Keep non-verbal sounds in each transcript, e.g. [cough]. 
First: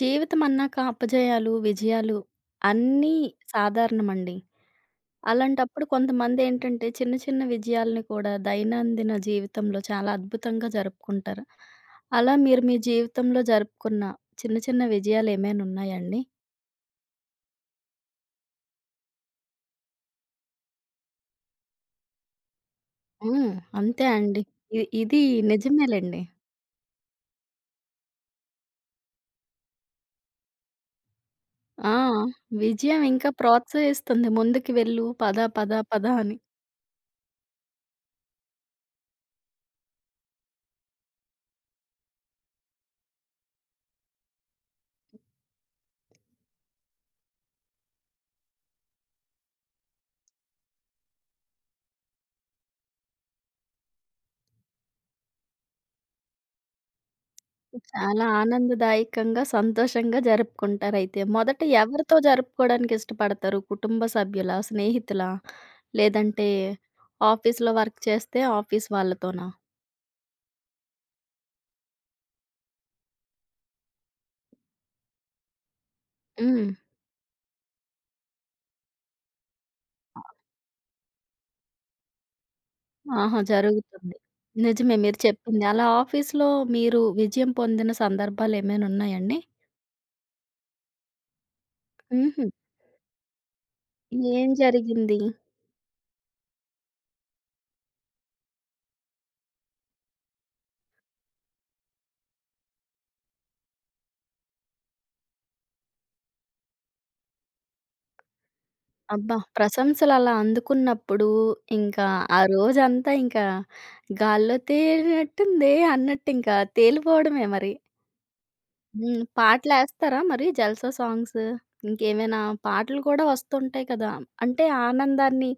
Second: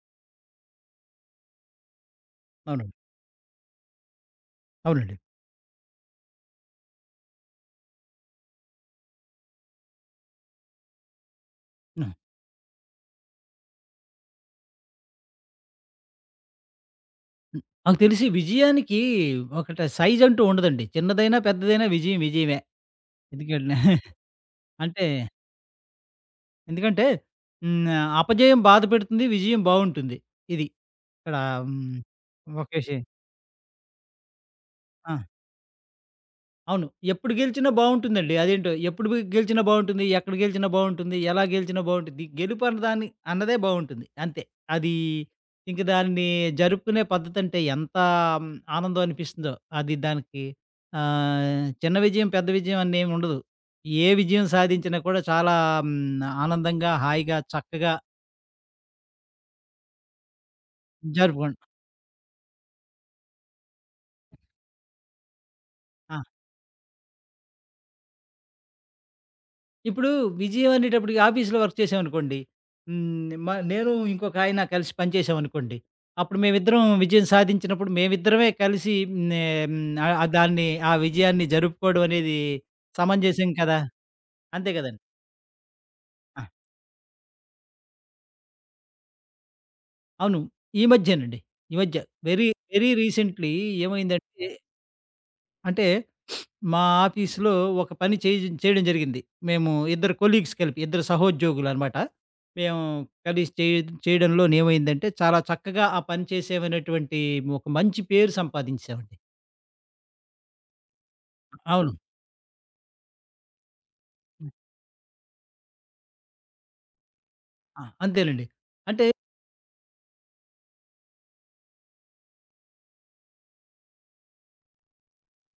జీవితం అన్నాక అపజయాలు, విజయాలు అవునండి. అన్నీ సాధారణమండి. అవునండి. అలాంటప్పుడు కొంతమంది ఏంటంటే చిన్న చిన్న విజయాల్ని కూడా దైనందిన జీవితంలో చాలా అద్భుతంగా జరుపుకుంటారు. హ్మ్. అలా మీరు మీ జీవితంలో జరుపుకున్న చిన్న చిన్న విజయాలు ఏమైనా ఉన్నాయా అండి? హ్మ్. నాకు తెలిసి విజయానికి ఒకట సైజ్ అంటూ ఉండదండి. చిన్నదైనా, పెద్దదైనా విజయం విజయమే. హ్మ్. ఎందుకంటే అంతే అండి. [laughs] ఇ అంటే ఇది నిజమేలెండి. ఎందుకంటే హ్మ్. అపజయం బాధ పెడుతుంది. విజయం బావుంటుంది. ఇది ఇక్కడ ఆ! హ్మ్. ఒక విజయం విషయం. ఇంకా ప్రోత్సహిస్తుంది ముందుకు వెళ్ళు ఆ! పద, పద, పద అని. అవును. ఎప్పుడు గెలిచినా బావుంటుందండి. అదేంటో ఎప్పుడు గెలిచినా బావుంటుంది. ఎక్కడ గెలిచినా బావుంటుంది. ఎలా గెలిచినా బావుంటుంది. గెలుపు అన్నదే బావుంటుంది. అంతే. అది ఇంక దాన్ని జరుపుకునే పద్ధతంటే ఎంత మ్, ఆనందం అనిపిస్తుందో. అది దానికి చిన్న విజయం, పెద్ద విజయం అని ఏమి ఉండదు. ఏ విజయం సాధించినా కూడా చాలా ఆనందంగా, హాయిగా, చక్కగా చాలా ఆనందదాయకంగా, సంతోషంగా జరుపుకుంటారయితే. జరుపుకుం మొదట ఎవరితో జరుపుకోవడానికి ఇష్టపడతారు? కుటుంబ సభ్యులా? స్నేహితులా? ఆ! లేదంటే ఆఫీస్‌లో వర్క్ చేస్తే ఆఫీస్ వాళ్ళతోనా? ఇప్పుడు విజయం అనేటప్పటికి ఆఫీస్‌లో వర్క్ చేశామనుకోండి. హ్మ్. నేను ఇంకొక ఆయన కలిసి పనిచేశామనుకోండి. అప్పుడు హ్మ్. మేమిద్దరం విజయం సాధించినప్పుడు మేమిద్దరమే కలిసి హ్మ్. ఆహ్, హ్మ్. దాన్ని ఆ విజయాన్ని జరుపుకోవడం అనేది ఆహా! సమంజసం కదా! జరుగుతుంది. అంతే నిజమే కదండీ! మీరు చెప్పింది. అలా ఆ! ఆఫీస్‌లో మీరు విజయం పొందిన సందర్భాలేమైనా ఉన్నాయండి? అవును. ఈ మధ్యేనండి. ఈ మధ్య హుహు. వెరీ, వెరీ రీసెంట్‌లీ ఏమైందంటే ఏం జరిగింది? అంటే మా ఆఫీస్‌లో ఒక పని చేయడం జరిగింది. మేము ఇద్దరు కొలీగ్స్ కలిపి, ఇద్దరు సహోద్యోగులనమాట. మేము కలిసి చేయడంలోను ఏమైందంటే, చాలా చక్కగా ఆ పని చేసామనేటువంటి ఒక మంచి పేరు సంపాదించామండి. అబ్బా! ప్రశంసలలా అందుకున్నప్పుడు అవును. ఇంకా ఆ రోజంతా ఇంకా గాల్లో తేలినట్టుందే అన్నట్టు ఇంకా తేలిపోవడమే మరి. ఆ! అంతేనండి. అంటే హ్మ్. పాటలేస్తారా మరి జల్సా సాంగ్స్? ఇంకేమైనా పాటలు కూడా వస్తుంటాయి కదా! అంటే ఆనందాన్ని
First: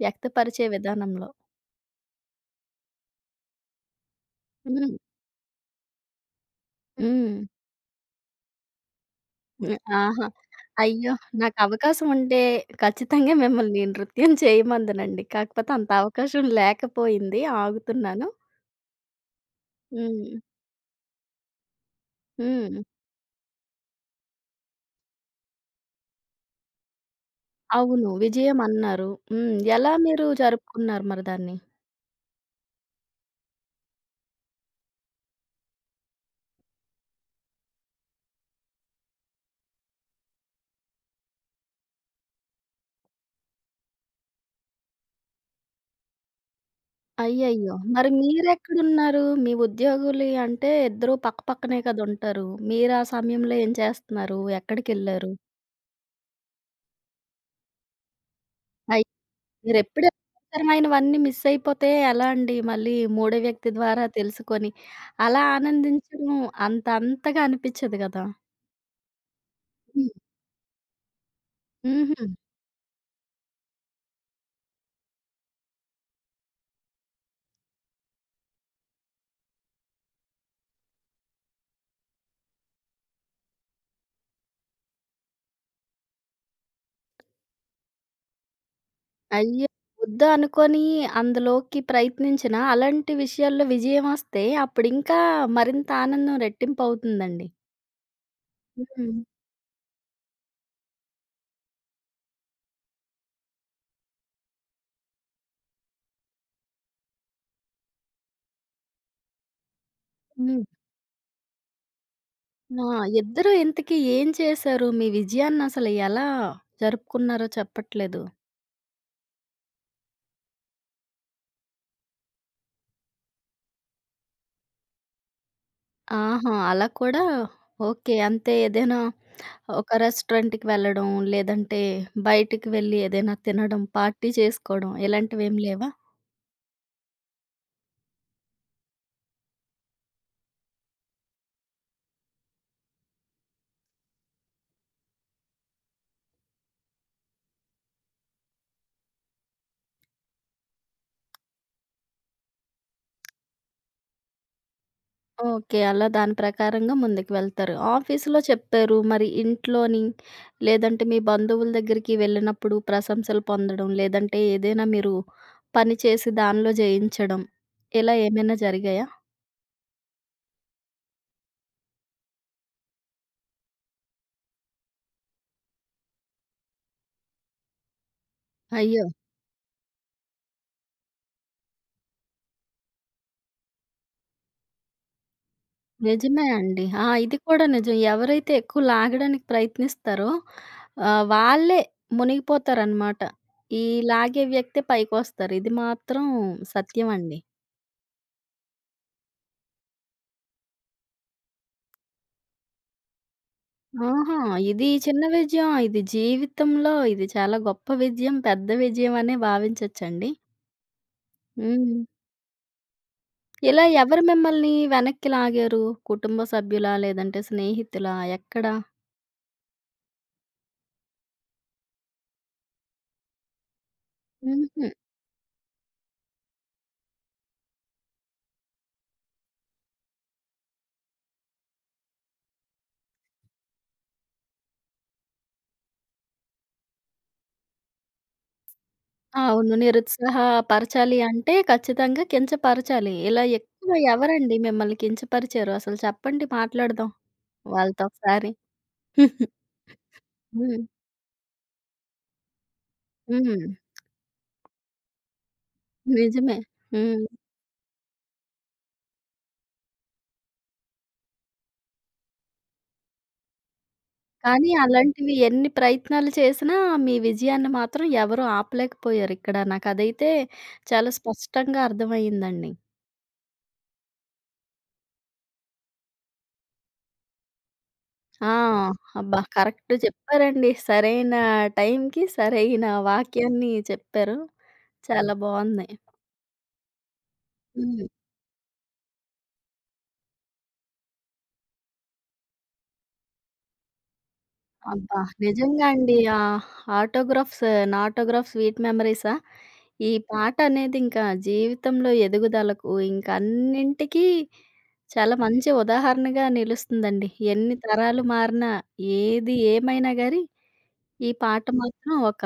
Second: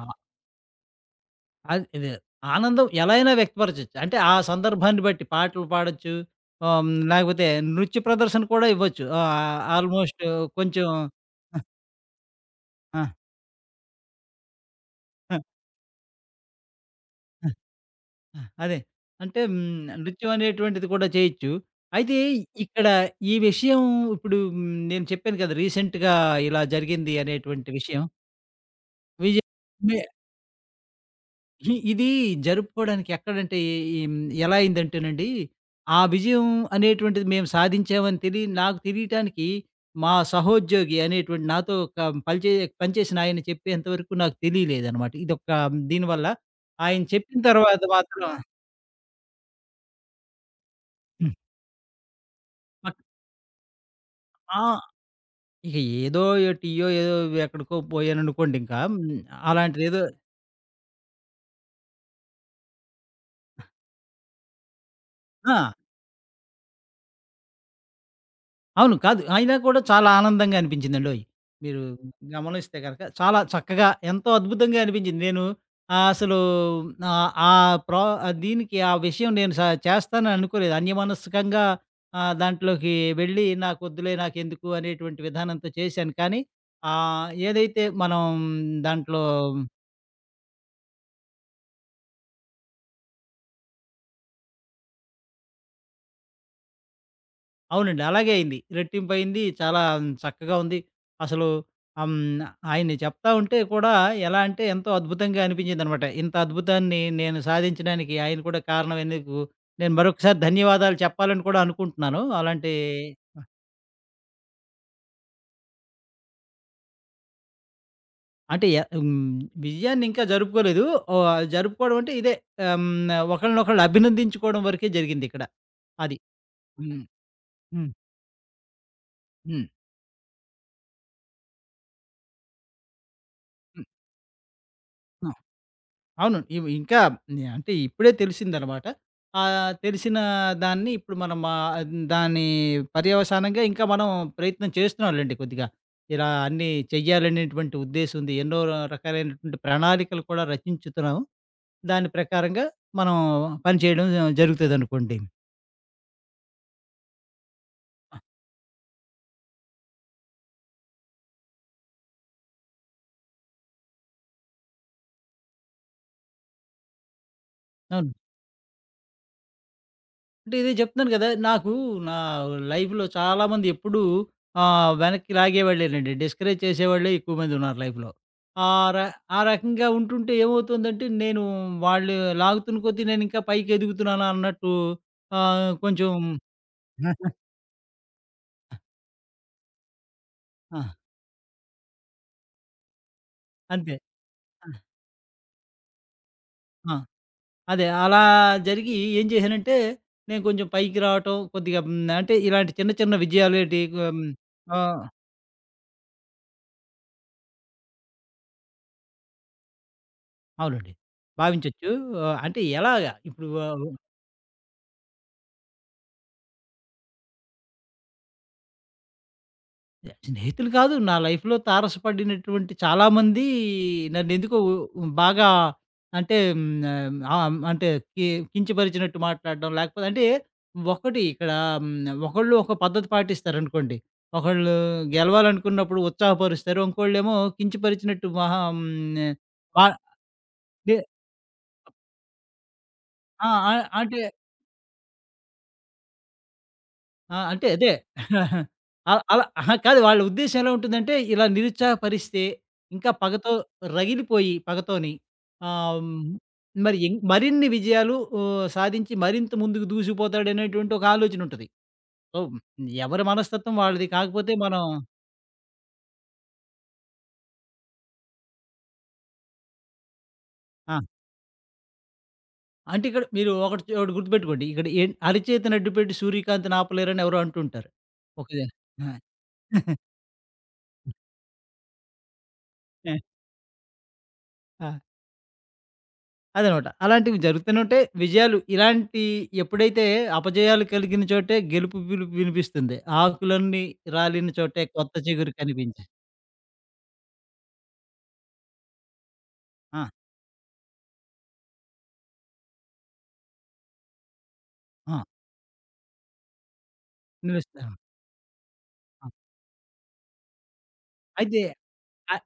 ఆహ్, వ్యక్తపరిచే విధానంలో. అది ఇది ఆనందం ఎలా అయినా వ్యక్తపరచొచ్చు. అంటే ఆ హ్మ్. సందర్భాన్ని బట్టి పాటలు పాడొచ్చు. ఆహ్, హ్మ్, హ్మ్. లేకపోతే నృత్య ప్రదర్శన కూడా ఇవ్వచ్చు. ఆహ్, హ్మ్. ఆల్మోస్ట్ ఆహా! కొంచెం అయ్యో! నాకు అవకాశం ఉంటే ఆ! ఆ! ఖచ్చితంగా మిమ్మల్ని నృత్యం చేయమందునండి. ఆ! కాకపోతే అంత అవకాశం లేకపోయింది. ఆగుతున్నాను. ఆ! అదే. అంటే హ్మ్. నృత్యం హ్మ్. అనేటువంటిది కూడా చేయొచ్చు. అయితే హ్మ్. ఇక్కడ ఈ విషయం ఇప్పుడు హ్మ్. నేను చెప్పాను కదా! రీసెంట్‌గా ఇలా జరిగింది అనేటువంటి విషయం. అవును. విజయం అన్నారు. విజయ్ హ్మ్. ఎలా మే మీరు జరుపుకున్నారు మరి దాన్ని? ఇది జరుపుకోవడానికి ఎక్కడంటే ఈ హ్మ్. ఎలా అయిందంటేనండి, ఆ విజయం అనేటువంటిది మేము సాధించామని తెలి నాకు తెలియటానికి మా సహోద్యోగి అనేటువంటి నాతో ఒక పనిచే పనిచేసిన ఆయన చెప్పేంత వరకు నాకు తెలియలేదనమాట. ఇదొక దీనివల్ల ఆయన చెప్పిన అయ్యయ్యో! తర్వాత మరి మాత్రం మీరెక్కడున్నారు? మీ ఉద్యోగులు అంటే ఇద్దరు హ్మ్. పక్కపక్కనే కదా ఉంటారు. మీరు పట్ ఆ సమయంలో ఏం చేస్తున్నారు? ఆ! ఎక్కడికెళ్లారు? ఇక ఏదో ఏ టీయో ఏదో ఎక్కడికో పోయాననుకోండింకా. హ్మ్. అయి అలాంటిదేదో మీరెప్పుడు అవసరమైనవన్నీ మిస్ అయిపోతే ఎలా అండి? మళ్ళీ మూడో వ్యక్తి ద్వారా తెలుసుకొని అలా ఆ! ఆనందించడం అంత అంతగా అనిపిచ్చదు గదా! అవును. కాదు. అయినా కూడా చాలా హ్మ్. ఆనందంగా అనిపించిందండోయ్! మీరు హుహు. గమనిస్తే గనక చాలా చక్కగా ఎంతో అద్భుతంగా అనిపించింది. నేను అసలు ఆహ్, ఆ ప్రా ఆ దీనికి ఆ విషయం నేను స చేస్తానని అనుకోలేదు. అన్యమనస్కంగా దాంట్లోకి వెళ్ళి నాకొద్దులే నాకెందుకు అనేటువంటి విధానంతో చేశాను. కానీ ఏదైతే మనం దాంట్లో అయ్యో! వద్దు అనుకోని అందులోకి ప్రయత్నించినా, అలాంటి విషయాల్లో విజయమొస్తే అప్పుడింకా మరింత ఆనందం రెట్టింపవుతుందండి. అవునండి. అలాగే అయింది. హ్మ్. రెట్టింపయింది. చాలా చక్కగా ఉంది. అసలు ఆహ్, హ్మ్. ఆయన్ని చెప్తా ఉంటే కూడా ఎలా అంటే ఎంతో అద్భుతంగా అనిపించిందనమాట. ఇంత అద్భుతాన్ని నేను సాధించడానికి ఆయన కూడా కారణం ఎందుకు నేను మరొకసారి హ్మ్. ధన్యవాదాలు చెప్పాలని కూడా అనుకుంటున్నాను. అలాంటి ఆ! ఇద్దరూ ఇంతకీ ఏం చేశారు? మీ విజయాన్నసలు ఎలా జరుపుకున్నారో చెప్పట్లేదు. అంటే య హ్మ్. విజయాన్ని ఇంకా జరుపుకోలేదు. ఓహ్! జరుపుకోవడం అంటే ఇదే ఆహ్, హ్మ్. ఒకళ్ళనొకళ్ళు అభినందించుకోవడం వరకే జరిగిందిక్కడ. అది. ఆహా! అలా హ్మ్. కూడా హ్మ్. ఓకే. అంతే ఏదైనా హ్మ్. ఒక రెస్టారెంట్‌కి వెళ్ళడం, లేదంటే బయటికి వెళ్లి ఏదైనా తినడం, పార్టీ చేసుకోవడం హ్మ్. ఇలాంటివేం లేవా? అవును. ఇవి ఇంకా నే- అంటే ఇప్పుడే తెలిసిందనమాట. ఆహ్, తెలిసిన దాన్ని ఇప్పుడు మనం ఆహ్, దాని పర్యవసానంగా ఇంకా మనం ప్రయత్నం చేస్తున్నాంలెండి కొద్దిగా. ఇలా అన్నీ చెయ్యాలనేటువంటి ఉద్దేశం ఉంది. ఎన్నో రకాలైనటువంటి ప్రణాళికలు కూడా రచించుతున్నాం. దాని ప్రకారంగా మనం పని చేయడం జరుగుతదనుకోండి. ఓకే. అలా దాని ప్రకారంగా ముందుకు వెళ్తారు. ఆఫీస్‌లో చెప్పారు. మరి ఇంట్లోని లేదంటే మీ బంధువుల దగ్గరికి వెళ్ళినప్పుడు ప్రశంసలు పొందడం, లేదంటే ఏదైనా మీరు పని చేసి దానిలో జయించడం అవును. ఇలా ఏమైనా జరిగాయా? అంటే ఇదే చెప్తున్నాను కదా! నాకు నా లైఫ్‌లో చాలామంది ఎప్పుడూ వెనక్కి లాగేవాళ్ళేనండి. డిస్కరేజ్ చేసేవాళ్ళే ఎక్కువ మందున్నారు లైఫ్‌లో. ఆ ర అయ్యో! ఆ రకంగా ఉంటుంటే ఏమవుతుందంటే, నేను వాళ్ళు లాగుతున్న కొద్దీ నేనింకా పైకెదుగుతున్నానా అన్నట్టు ఆహ్, కొంచెం నిజమే అండి. ఆ! ఇది కూడా నిజం. ఎవరైతే ఎక్కువ లాగడానికి ప్రయత్నిస్తారో ఆ! ఆహ్, వాళ్ళే మునిగిపోతారనమాట. ఈ అంతే. లాగే ఆ! వ్యక్తే పైకొస్తారు. ఇది మాత్రం ఆ! సత్యం అండి. అదే. అలా జరిగి ఏం చేశానంటే, నేను కొంచెం పైకి రావటం కొద్దిగా హ్మ్, అంటే ఇలాంటి చిన్న చిన్న విజయాలేటి ఆహ్, హ్మ్, ఆహా! ఆ! ఇది చిన్న విజయం. ఇది జీవితంలో ఇది చాలా గొప్ప విజయం. పెద్ద విజయం అనే భావించొచ్చండి. అవునండి. భావించొచ్చు. హ్మ్. ఆహ్, అంటే ఎలాగా ఇప్పుడు ఇలా ఎవరు మిమ్మల్ని వెనక్కి లాగారు? కుటుంబ సభ్యులా? లేదంటే స్నేహితులా? ఎక్కడ? స్నేహితులు కాదు. నా లైఫ్‌లో తారసపడినటువంటి చాలామంది నన్నెందుకో హుహు. బాగా అంటే హ్మ్. ఆహ్, అంటే కి కించపరిచినట్టు మాట్లాడడం లేకపోతే అంటే ఒకటి ఇక్కడ హ్మ్. ఒకళ్ళు ఒక పద్ధతి పాటిస్తారనుకోండి. ఒకళ్ళు గెలవాలనుకున్నప్పుడు ఉత్సాహపరుస్తారు. ఇంకోళ్ళేమో కించపరిచినట్టు మహా హ్మ్. అవును. ఆహ్, నే నిరుత్సాహపరచాలి అంటే ఖచ్చితంగా కించపరచాలి. ఇలా ఆ! ఆ! ఎక్కువ అంటే ఎవరండి మిమ్మల్ని కించపరిచారు? అసలు చెప్పండి మాట్లాడదాం ఆ! అంటే అదే. వాళ్ళతో ఒకసారి. [laughs] అలా అలా [laughs] అహా! కాదు వాళ్ళ ఉద్దేశ్యం ఎలా హ్మ్. ఉంటుందంటే, ఇలా నిరుత్సాహపరిస్తే, ఇంకా పగతో హ్మ్. రగిలిపోయి పగతోని ఆహ్, హ్మ్, నిజమే. మరి ఇం హ్మ్. మరిన్ని విజయాలు ఓహ్, సాధించి మరింత ముందుకు దూసుకుపోతాడనేటువంటి ఒక ఆలోచన ఉంటది. సో, ఎవరి మనస్తత్వం వాళ్ళది. కాకపోతే కానీ మనం అలాంటివి ఎన్ని ప్రయత్నాలు చేసినా మీ విజయాన్ని మాత్రం ఎవరు ఆపలేకపోయారిక్కడ. నాకదైతే ఆ! చాలా స్పష్టంగా అర్థమయ్యిందండి. అంటే ఇక్కడ మీరు ఒకటి గుర్తుపెట్టుకోండి. ఇక్కడ ఏ అరచేతినడ్డుపెట్టి సూర్యకాంతిని ఆపలేరని ఎవరో అంటుంటారు. ఆ! ఒకదే ఆ! అబ్బా! కరెక్ట్ [laughs] చెప్పారండి. సరైన టైంకి సరైన వాక్యాన్ని చెప్పారు. ఆ! చాలా బావుంది. అదనమాట. అలాంటివి జరుగుతూనే ఉంటాయి. హ్మ్. విజయాలు ఇలాంటి ఎప్పుడైతే అపజయాలు కలిగిన చోటే గెలుపు పిలుపు వినిపిస్తుంది. ఆకులన్నీ రాలిన చోటే కొత్త అబ్బా! చిగురు నిజంగా కనిపించి అండి. ఆ ఆటోగ్రాఫ్స్, నా ఆటోగ్రాఫ్ స్వీట్ మెమరీసా? ఆ! ఈ పాటనేది ఇంకా జీవితంలో ఎదుగుదలకు, ఇంక అన్నింటికి ఆ! చాలా మంచి ఉదాహరణగా నిలుస్తుందండి. ఎన్ని నిలుస్తాను. తరాలు మారినా, ఆ! ఏది ఏమైనా గాని ఈ అయితే పాట మాత్రం అ ఒక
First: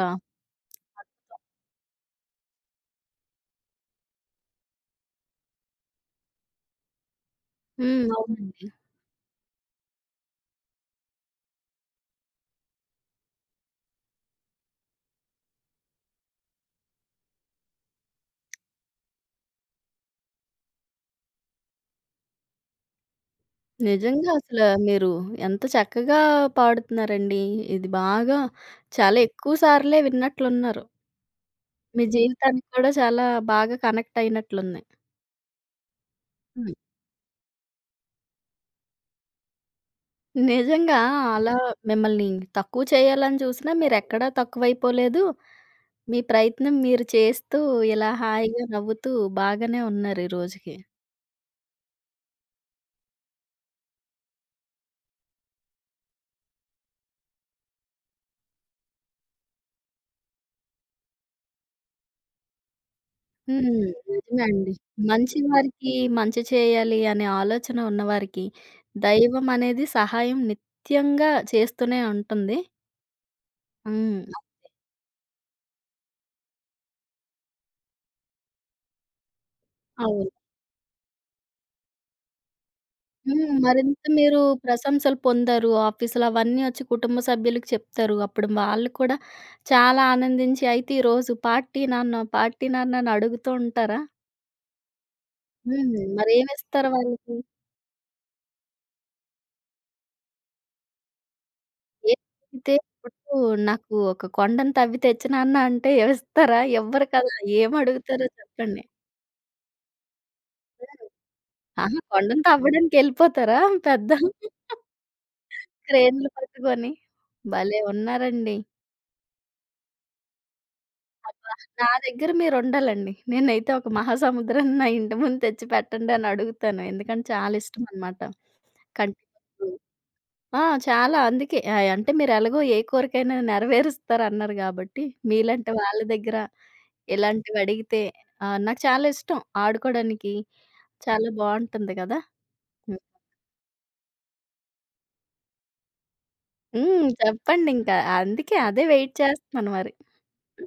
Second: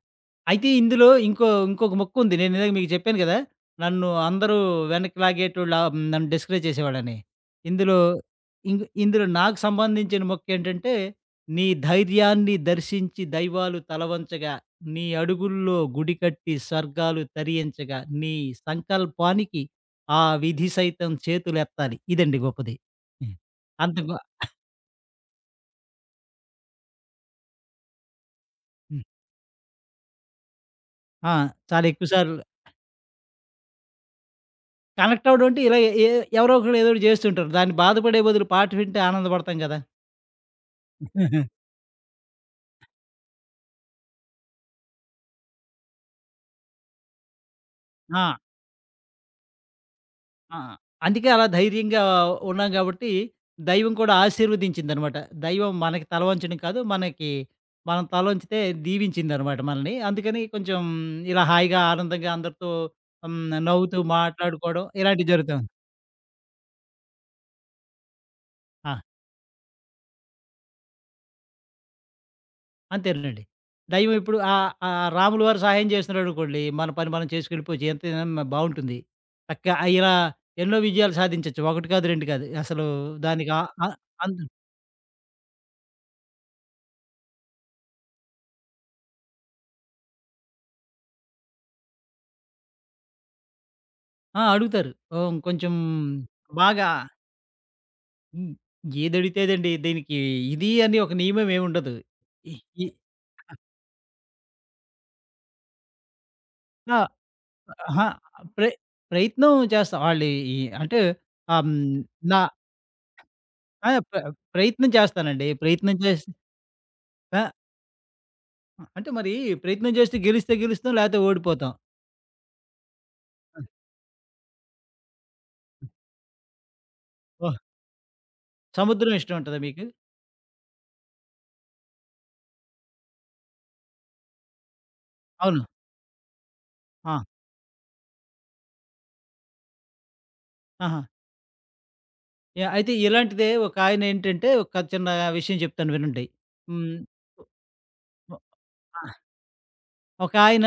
అయితే ఇందులో ఇంకొక ముక్కుంది. నేను ఇందాక మీకు చెప్పాను గదా! నన్ను అందరూ వెనక్కి లాగేటోళ్ళు ఆహ్, నన్ను డిస్కరేజ్ చేసేవాళ్ళని. ఇందులో హ్మ్. అవునండి. ఇందులో నాకు సంబంధించిన మొక్కేంటంటే, నీ ధైర్యాన్ని దర్శించి దైవాలు తలవంచగా, నీ అడుగుల్లో గుడి కట్టి స్వర్గాలు తరియించగా, నీ సంకల్పానికి ఆ విధి సైతం చేతులెత్తాలి. ఇదండి గొప్పది. హ్మ్. అంత గొ నిజంగా మీరు ఎంత చక్కగా పాడుతున్నారండి. ఇది బాగా హ్మ్. చాలా ఎక్కువ సార్లే విన్నట్లున్నారు. ఆ! చాలా మీ ఎక్కువ సార్లు జీవితానికి కూడా చాలా బాగా కనెక్ట్ అయినట్లుంది. కనెక్ట్ అవ్వడం అంటే ఇలా ఏ ఏ- ఎవరో హ్మ్. ఒకడు ఏదో ఒకటి చేస్తుంటారు. దాన్ని బాధపడే బదులు పాట వింటే ఆనందపడతాం గదా! నిజంగా [laughs] అలా మిమ్మల్ని తక్కువ చేయాలని చూసినా మీరెక్కడా తక్కువైపోలేదు. మీ ప్రయత్నం మీరు చేస్తూ ఇలా ఆ! హాయిగా నవ్వుతూ బాగానే ఉన్నారు ఈ ఆ! రోజుకి. అందుకే అలా ధైర్యంగా ఉన్నాం గాబట్టి, దైవం కూడా ఆశీర్వదించిందనమాట. దైవం మనకి తల వంచడం కాదు, మనకి మనం తలొంచితే దీవించిందనమాట మనల్ని. అందుకని కొంచెం ఇలా హాయిగా, ఆనందంగా అందరితో హ్మ్. హ్మ్. నవ్వుతూ నిజమే అండి. మాట్లాడుకోవడం ఇలాంటివి మంచి జరుగుతా ఉంది. వారికి మంచి చేయాలి అనే ఆలోచన ఉన్నవారికి ఆ! దైవం అనేది సహాయం నిత్యంగా చేస్తూనే ఉంటుంది. అంతేనండి. దైవం ఇప్పుడు హ్మ్. ఆహ్, ఆహ్, రాములు వారు సహాయం జేస్తున్నాడనుకోండి, మన పని మనం చేసుకెళ్ళిపోవచ్చు. ఎంతైనా మ బావుంటుంది. చక్కగా ఇలా అవును. ఎన్నో విజయాలు సాధించొచ్చు. 1 కాదు, 2 కాదు. అసలు దానికి హ్మ్. ఆహ్, ఆహ్, మరింత మీరు అంద్ ప్రశంసలు పొందారు. ఆఫీస్‌లో అవన్నీ వచ్చి కుటుంబ సభ్యులకి చెప్తారు. అప్పుడు వాళ్ళు కూడా చాలా ఆనందించి, అయితే ఈరోజు పార్టీ నాన్న, పార్టీ నాన్న అని అడుగుతూ ఉంటారా? ఆ! అడుగుతారు. ఓహ్! కొంచెం హ్మ్. మరేమిస్తారు బాగా వాళ్ళకి? హ్మ్. ఏదడిగితే అదండి. దీనికి ఇది అని ఒక నియమం ఏముండదు. ఇ ఏదడిగితే ఇ ఇప్పుడు నాకు ఒక కొండను తవ్వి తెచ్చు నాన్న అంటే ఇస్తారా? ఆ! ఇవ్వరు కదా! అహా! ఏమడుగుతారో ప్ర చెప్పండి? ప్రయత్నం చేస్తా. వాళ్ళు ఈ అంటే ఆహ్, హ్మ్. ఆహా! నా కొండను తవ్వడానికెళ్ళిపోతారా ఆ! పెద్ద ప్ర ప్రయత్నం చేస్తానండి. ప్రయత్నం క్రేన్‌లు చేసి పట్టుకొని? ఆ! భలే ఉన్నారండి. ఆ! అంటే మరి ప్రయత్నం చేస్తే గెలిస్తే గెలుస్తాం, లేతే అబ్బా! ఓడిపోతాం. నా దగ్గర మీరుండాలండి. నేనైతే ఒక మహాసముద్రాన్ని నా ఇంటి ముందు తెచ్చి [laughs] పెట్టండి అని అడుగుతాను. ఎందుకంటే చాలా ఓహ్! ఇష్టమనమాట. సముద్రం ఇష్టం ఉంటదా కందిపప్పు మీకు? ఆ! చాలా అందుకే. ఆహ్, అంటే మీరెలాగో ఏ కోరికైనా నెరవేరుస్తారన్నారు గాబట్టి, అవును. మీలాంటి వాళ్ళ దగ్గర ఆ! ఇలాంటివి అడిగితే ఆహ్, నాకు చాలా ఇష్టం ఆడుకోవడానికి. ఆహా! చాలా బావుంటుంది గదా! యాహ్! అయితే హ్మ్. ఇలాంటిదే ఒకాయన ఏంటంటే, ఒక చిన్న విషయం చెప్తాను వినండి. హ్మ్. హ్మ్. చెప్పండింకా. ఒ అందుకే అదే ఆ! వెయిట్ చేస్తున్నాను మరి. ఒకాయన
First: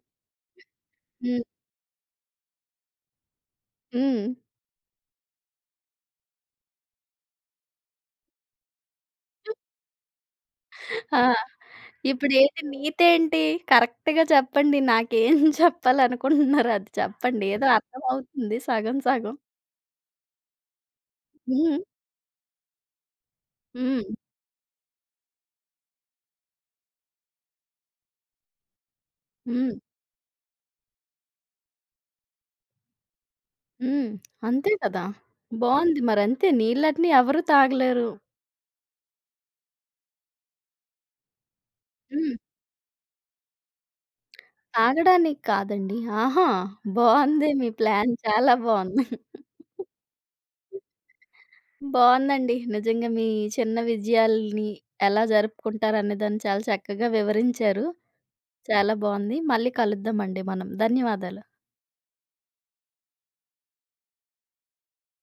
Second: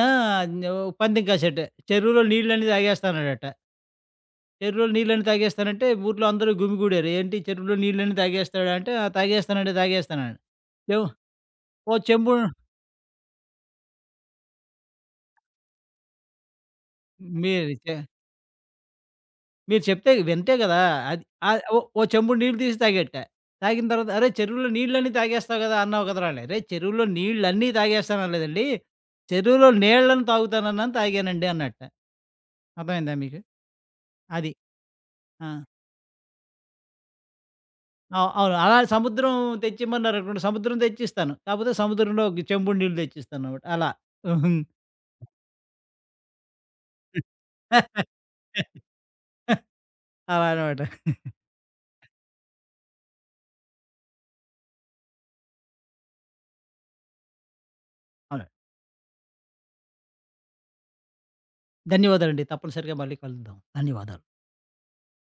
న్యో పందెం హ్మ్. కాసాట. చెరువులో నీళ్ళన్నీ తాగేస్తాన్నాడట. హ్మ్. చెరువులో నీళ్ళన్నీ తాగేస్తానంటే, ఊర్లో అందరూ గుమిగూడారు. ఏంటి చెరువులో నీళ్ళన్నీ తాగేస్తాడంటే, "ఆ! తాగేస్తానండి, తాగేస్తానండి." ఏమో ఆ! ఓ చెంబు ఇప్పుడేంటి నీతేంటి? కరెక్ట్‌గా చెప్పండి. నాకేం [laughs] చెప్పాలనుకుంటున్నారో అది చెప్పండి. ఏదో మీరు చే అర్థమవుతుంది సగం సగం. మీరు చెప్తే వింతే గదా! అది ఆహ్, హ్మ్. ఓ ఓ చెంబుడు నీళ్ళు తీసి తాగేట్టా. తాగిన హ్మ్. తర్వాత "అరేయ్! చెరువులో నీళ్ళన్నీ తాగేస్తావు గదా!" అన్నావు కదరా! అని. "అరేయ్! చెరువులో నీళ్ళన్నీ తాగేస్తాను అనలేదండి. చెరువులో హ్మ్. నీళ్ళని తాగుతానన్నాను తాగానండి" అన్నట్ట. అర్థమైందా మీకు? హ్మ్. అది. అంతే కదా! ఆ! బావుంది. మరంతే నీళ్ళని ఎవరు తాగలేరు. అవును. అలా సముద్రం తెచ్చిమన్నారనుకోండి సముద్రం తెచ్చిస్తాను. కాపోతే సముద్రంలో హ్మ్. ఒక చెంబుడు నీళ్ళు తెచ్చిస్తానన్నమాట. అలా. తాగడానికి కాదండి. ఆహా! బావుంది మీ ప్లాన్ [laughs] చాలా బావుంది. హుహు. అలా అన్నమాట. బావుందండి. నిజంగా మీ చిన్న విజయాల్ని ఎలా జరుపుకుంటారనే దాన్ని చాలా చక్కగా వివరించారు. అవును. చాలా బావుంది. మళ్ళీ కలుద్దామండి మనం. ధన్యవాదాలు. ధన్యవాదాలండి. తప్పనిసరిగా మళ్ళీ కలుద్దాం. ధన్యవాదాలు.